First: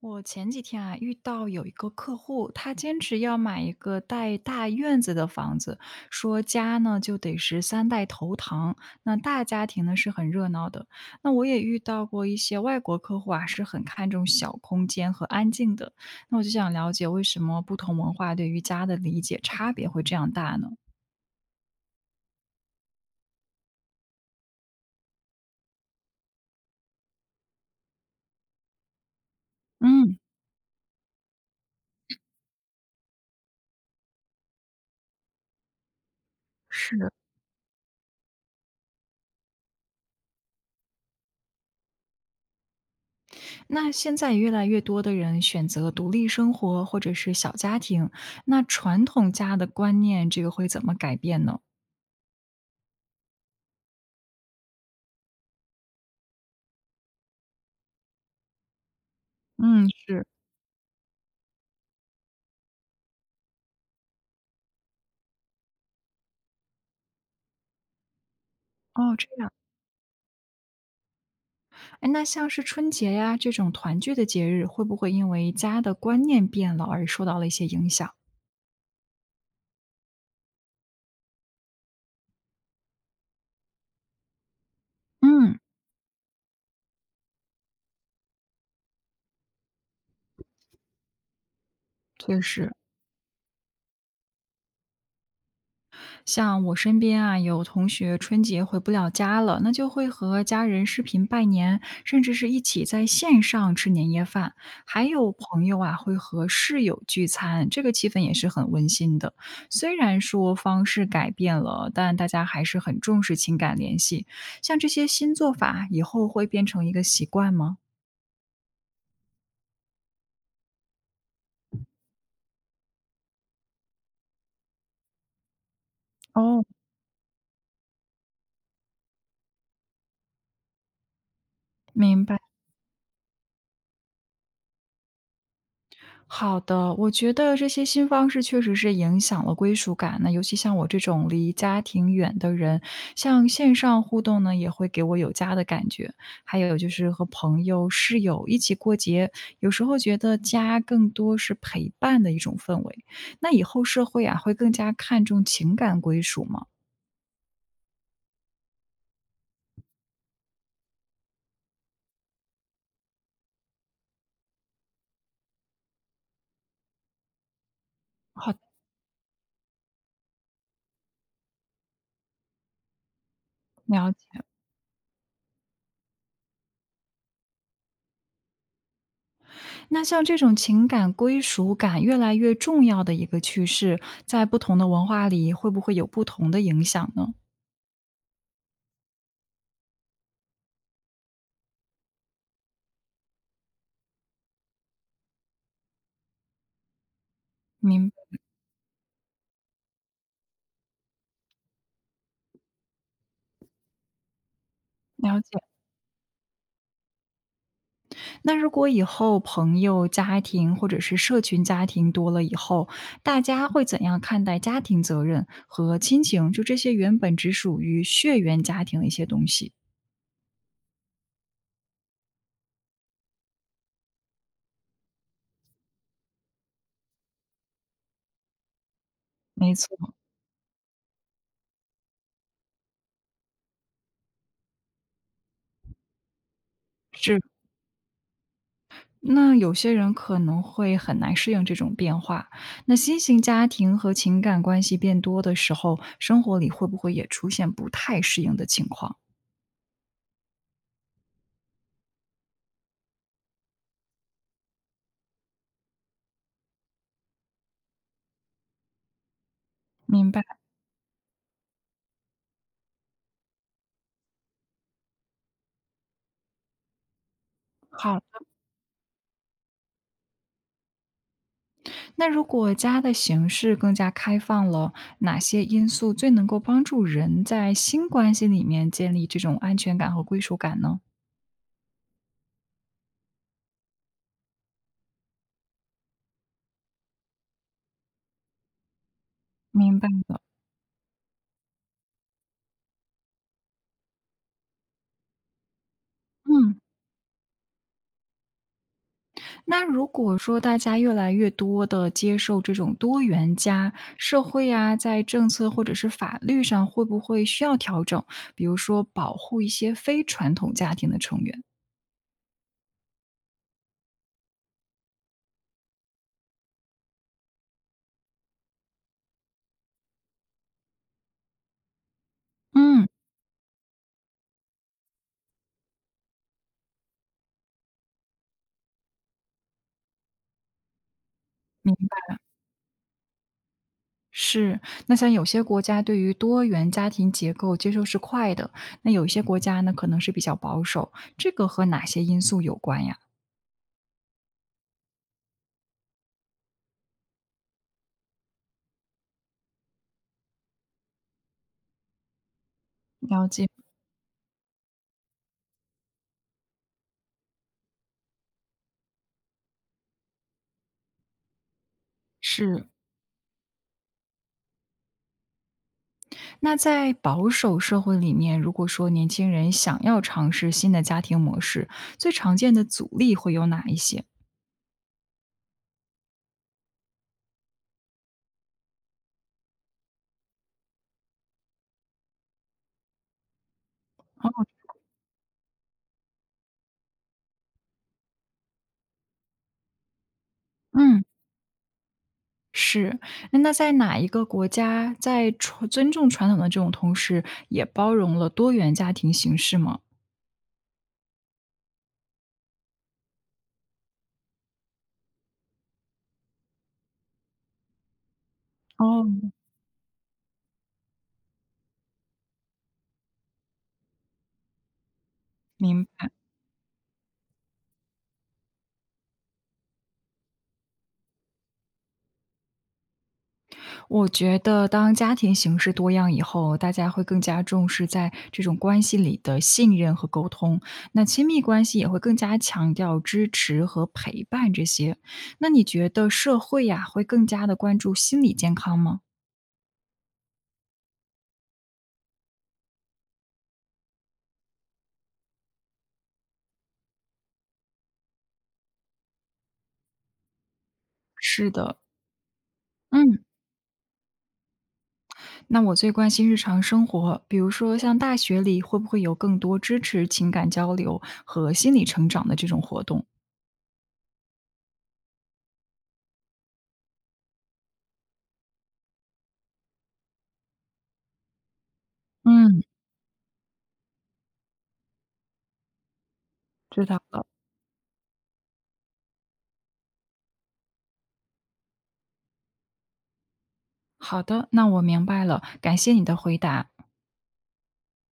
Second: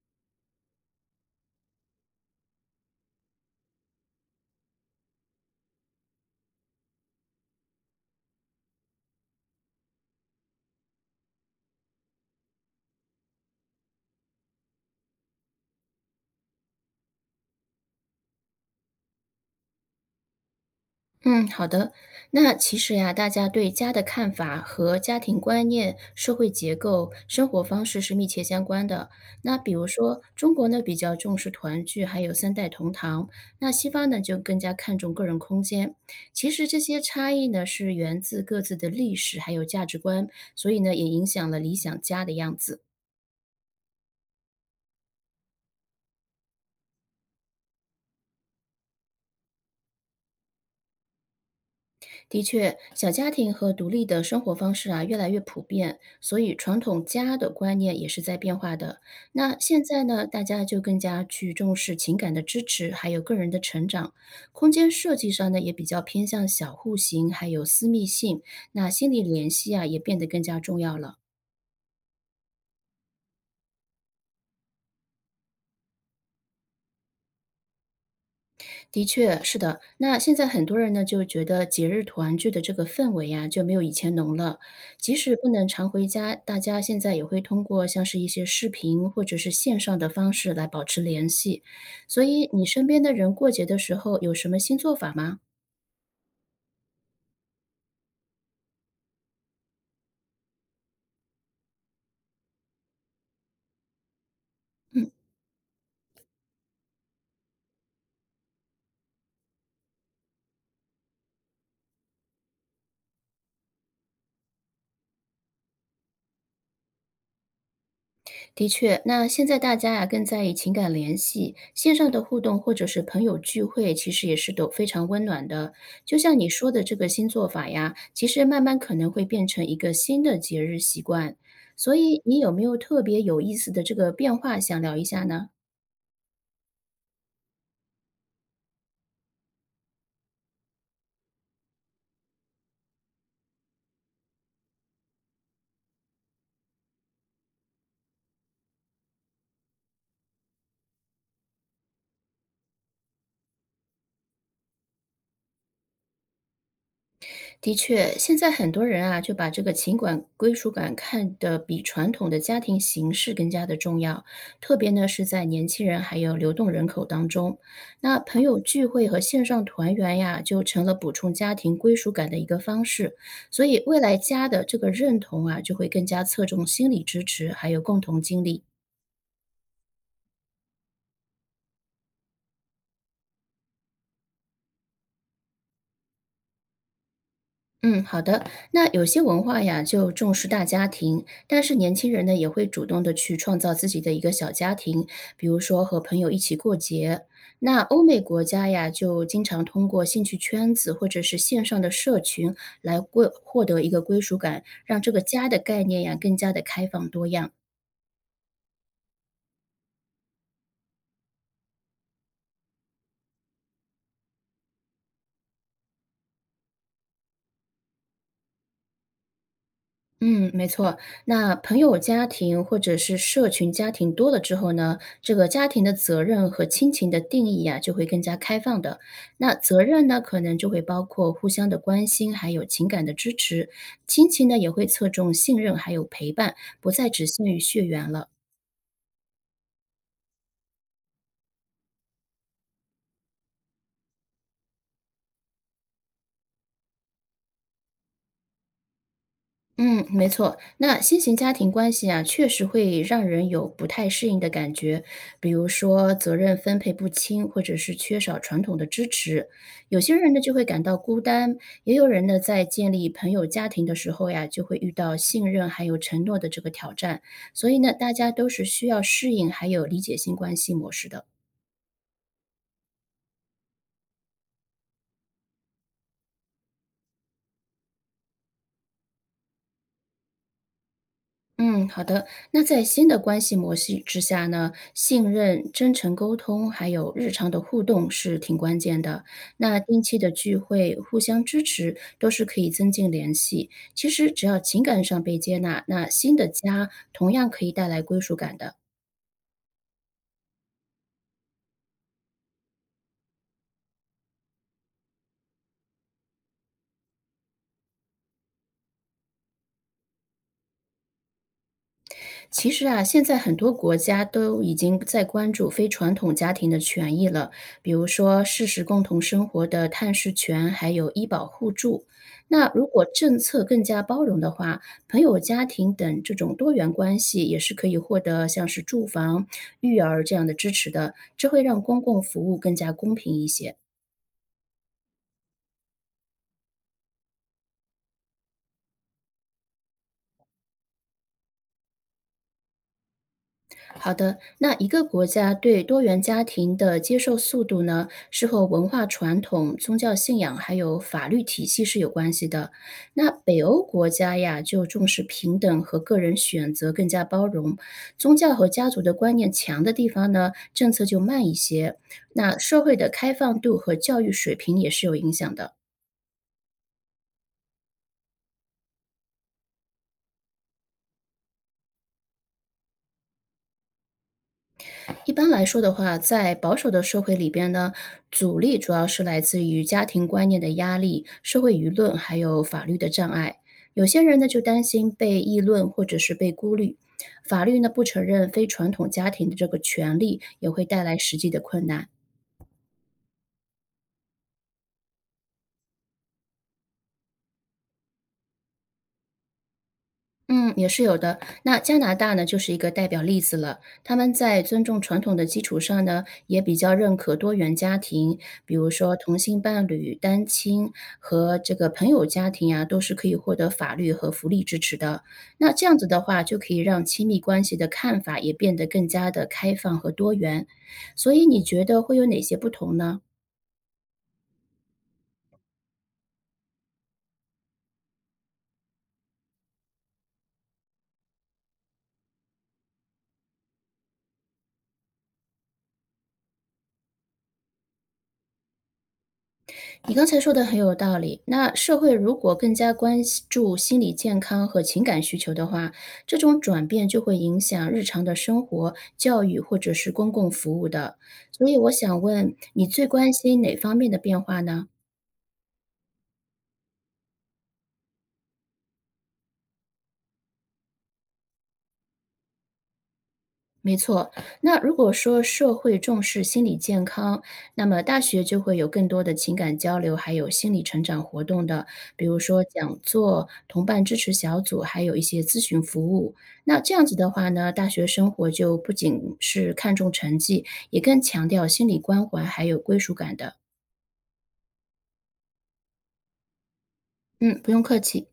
我前几天啊，遇到有一个客户，他坚持要买一个带大院子的房子，说家呢就得是三代同堂。那大家庭呢是很热闹的。那我也遇到过一些外国客户啊，是很看重小空间和安静的。那我就想了解，为什么不同文化对于家的理解差别会这样大呢？嗯，好的。那其实呀，大家对家的看法和家庭观念、社会结构、生活方式是密切相关的。那比如嗯，说，中国呢比较重视团聚，还有三代同堂；那西方呢就更加看重个人空间。其实这些是差异呢是源自各自的历史还有价值观，所以呢也影响了理想家的样子。那现在越来越多的人选择独立生活或者是小家庭，那传统家的观念，这个会怎么改变呢？的确，小家庭和独立的生活方式啊，越来越普遍，所以传统家的观念也是在变化的。那现嗯，在是。呢，大家就更加去重视情感的支持，还有个人的成长。空间设计上呢，也比较偏向小户型，还有私密性。那心哦，理这联样。系啊，也变得更加重要了。哎，那像是春节呀，这种团聚的节日，会不会因为家的观念变了而受到了一些影响？的确，是的。那现在很多人呢，就觉得节日团聚的这个氛围呀，就没有以前浓了。即使不嗯，能常回家，大家现在也会通过像是一些视频或者是线上的方式来保持联系。所确以，你实。身边的人过节的时候有什么新做法吗？像我身边啊，有同学春节回不了家了，那就会和家人视频拜年，甚至是一起在线上吃年夜饭。还嗯。有朋友啊，会和室友聚餐，这个气氛也是很温馨的。虽然说方式改变了，但大家还是很重视情感联系。像这些新做法，以后会变成一个习惯吗？的确，那现在大家呀、更在意情感联系，线上的互动或者是朋友聚会，其实也是都非常温暖的。就像你哦，说的这个新做法呀，其实慢慢可能会变成一个新的节日习惯。所以，明你白。有没有特别有意思的这个变化想聊一下呢？好的，我觉得这些新方式确实是影响了归属感。那尤其像我这种离家庭远的人，像线上互动呢，也会给我有家的感觉。还有就是和朋友、室友一起过节，有时候觉得家更多是陪伴的一种氛围。那以后社会啊，会更加看重情感归属吗？的确，现在很多人啊，就把这个情感归属感看得比传统的家庭形式更加的重要，特别呢是在年轻人还有流动人口当中，那朋好友的，聚会和线上团圆呀，就成了补充家庭归属感的一个方式。所以，未了来解。家的这个认同啊，就会更加侧重心理支持，还有共同经历。那像这种情感归属感越来越重要的一个趋势，在不同的文化里，会不会有不同的影响呢？嗯，好的。那有些文化呀，就重视大家庭，但是年轻人呢，也会主动的去创造自己的一个小家庭，比如说和朋友一起过节。那明欧美国家呀，就经常通过兴趣圈子或者是线上的社群来归获得一个归属感，让这个了家的解。概念呀更加的开放多样。那如果以后朋友、家庭或者是社群家庭多了以后，大家会怎样看待家庭责任和亲情？就这些原本只属于血缘家庭的一些东西。嗯，没错。那朋友家庭或者是社群家庭多了之后呢，这个家庭的责任和亲情的定义啊，就会更加开放的。那没责错，任呢，可能就会包括互相的关心，还有情感的支持；亲情呢，也会侧重信任还有陪伴，不再只是。限于血缘了。那有些人可能会很难适应这种变化。那新型家庭和情感关系变多的时候，生活里会不会也出现不太适应的情况？嗯，没错。那新型家庭关系啊，确实会让人有不太适应的感觉，比如说责任分配不清，或者是缺少传统的支持。有些明人呢白，就会感到孤单，也有人呢在建立朋友家庭的时候呀，就会遇到信任还有承诺的这个挑战。所以呢，大家好。都是需要适应还有理解新关系模式的。那如果家的形式更加开放了，哪些因素最能够帮助人在新关系里面建立这种安全感和归属感呢？嗯，好的。那在新的关系模式之下呢，信任、真诚沟通，还有日常的互动是挺关键的。那明定白期的了。聚会、互相支持，都是可以增进联系。其实只要情感上被接纳，那新的嗯，家同样可以带来归属感的。那如果说大家越来越多的接受这种多元家，社会啊，在政策或者是法律上会不会需要调整？比如说保护一些非传统家庭的成员？其实啊，现在很多国家都已经在关注非传统家庭的权益了，比如说事实共同生活的探视权，还有医保互助。那如嗯，果明政策更加包容的话，朋友家庭等这种多元关系也是可以获得像是住房、育儿这样的支持的，这会让公共服务更加公平一些。是，那像有些国家对于多元家庭结构接受是快的，那有一些国家呢可能是比较保守，这个和哪些因素有关呀？好的，那一个国家对多元家庭的接受速度呢，是和文化传统、宗教信仰还有法律体系是有关系的。那了北解。欧国家呀，就重视平等和个人选择，更加包容。宗教和家族的观念强的地方呢，政策就慢一些。那社是，会的开放度和教育水平也是有影响的。那在保守社会里面，如果说年轻人想要尝试新的家庭模式，最常见的阻力会有哪一些？一般来说的话，在保守的社会里边呢，阻力主要是来自于家庭观念的压力、社会舆论，还有法律的障碍。有些人呢就哦，担心被议论或者是被孤立，法律呢不承认非传统家庭的这个权利，也会带来嗯，实际的困难。是。那在哪一个国家在传尊重传统的这种同时，也包容了多元家庭形式吗？嗯，也是有的。那加拿大呢，就是一个代表例子了。他们在尊重传统的基础上呢，也比较认可多元家庭，比如说同哦，性伴侣、单亲和这个朋友家庭啊，都是可以获得法律和福利支持的。那这样子明的白。话，就可以让亲密关系的看法也变得更加的开放和多元。所以你觉得会有哪些不同呢？我觉得当家庭形式多样以后，大家会更加重视在这种关系里的信任和沟通，那亲密关系也会更加强调支持和陪伴这些。那你觉得社会呀，会更加的关注心理健康吗？你刚才说的很有道理。那社会如果更加关系注心理健康和情感需求的话，这种转变就会影响日常的生活、教育或者是公共服务的。所是以我的，想问，你最关嗯，心哪方面的变化呢？那我最关心日常生活，比如说像大学里会不会有更多支持情感交流和心理成长的这种活动？没错，那如果说社会重视心理健康，那么大学就会有更多的情感交流，还有心理成长活动的，比如说嗯，讲座、同伴支持小组，还有一些咨询服务。那这样知子道的了。话呢，大学生活就不仅是看重成绩，也更强调心理关怀还有归属感的。好的，那我明白了，感谢你的回答。嗯，不用客气。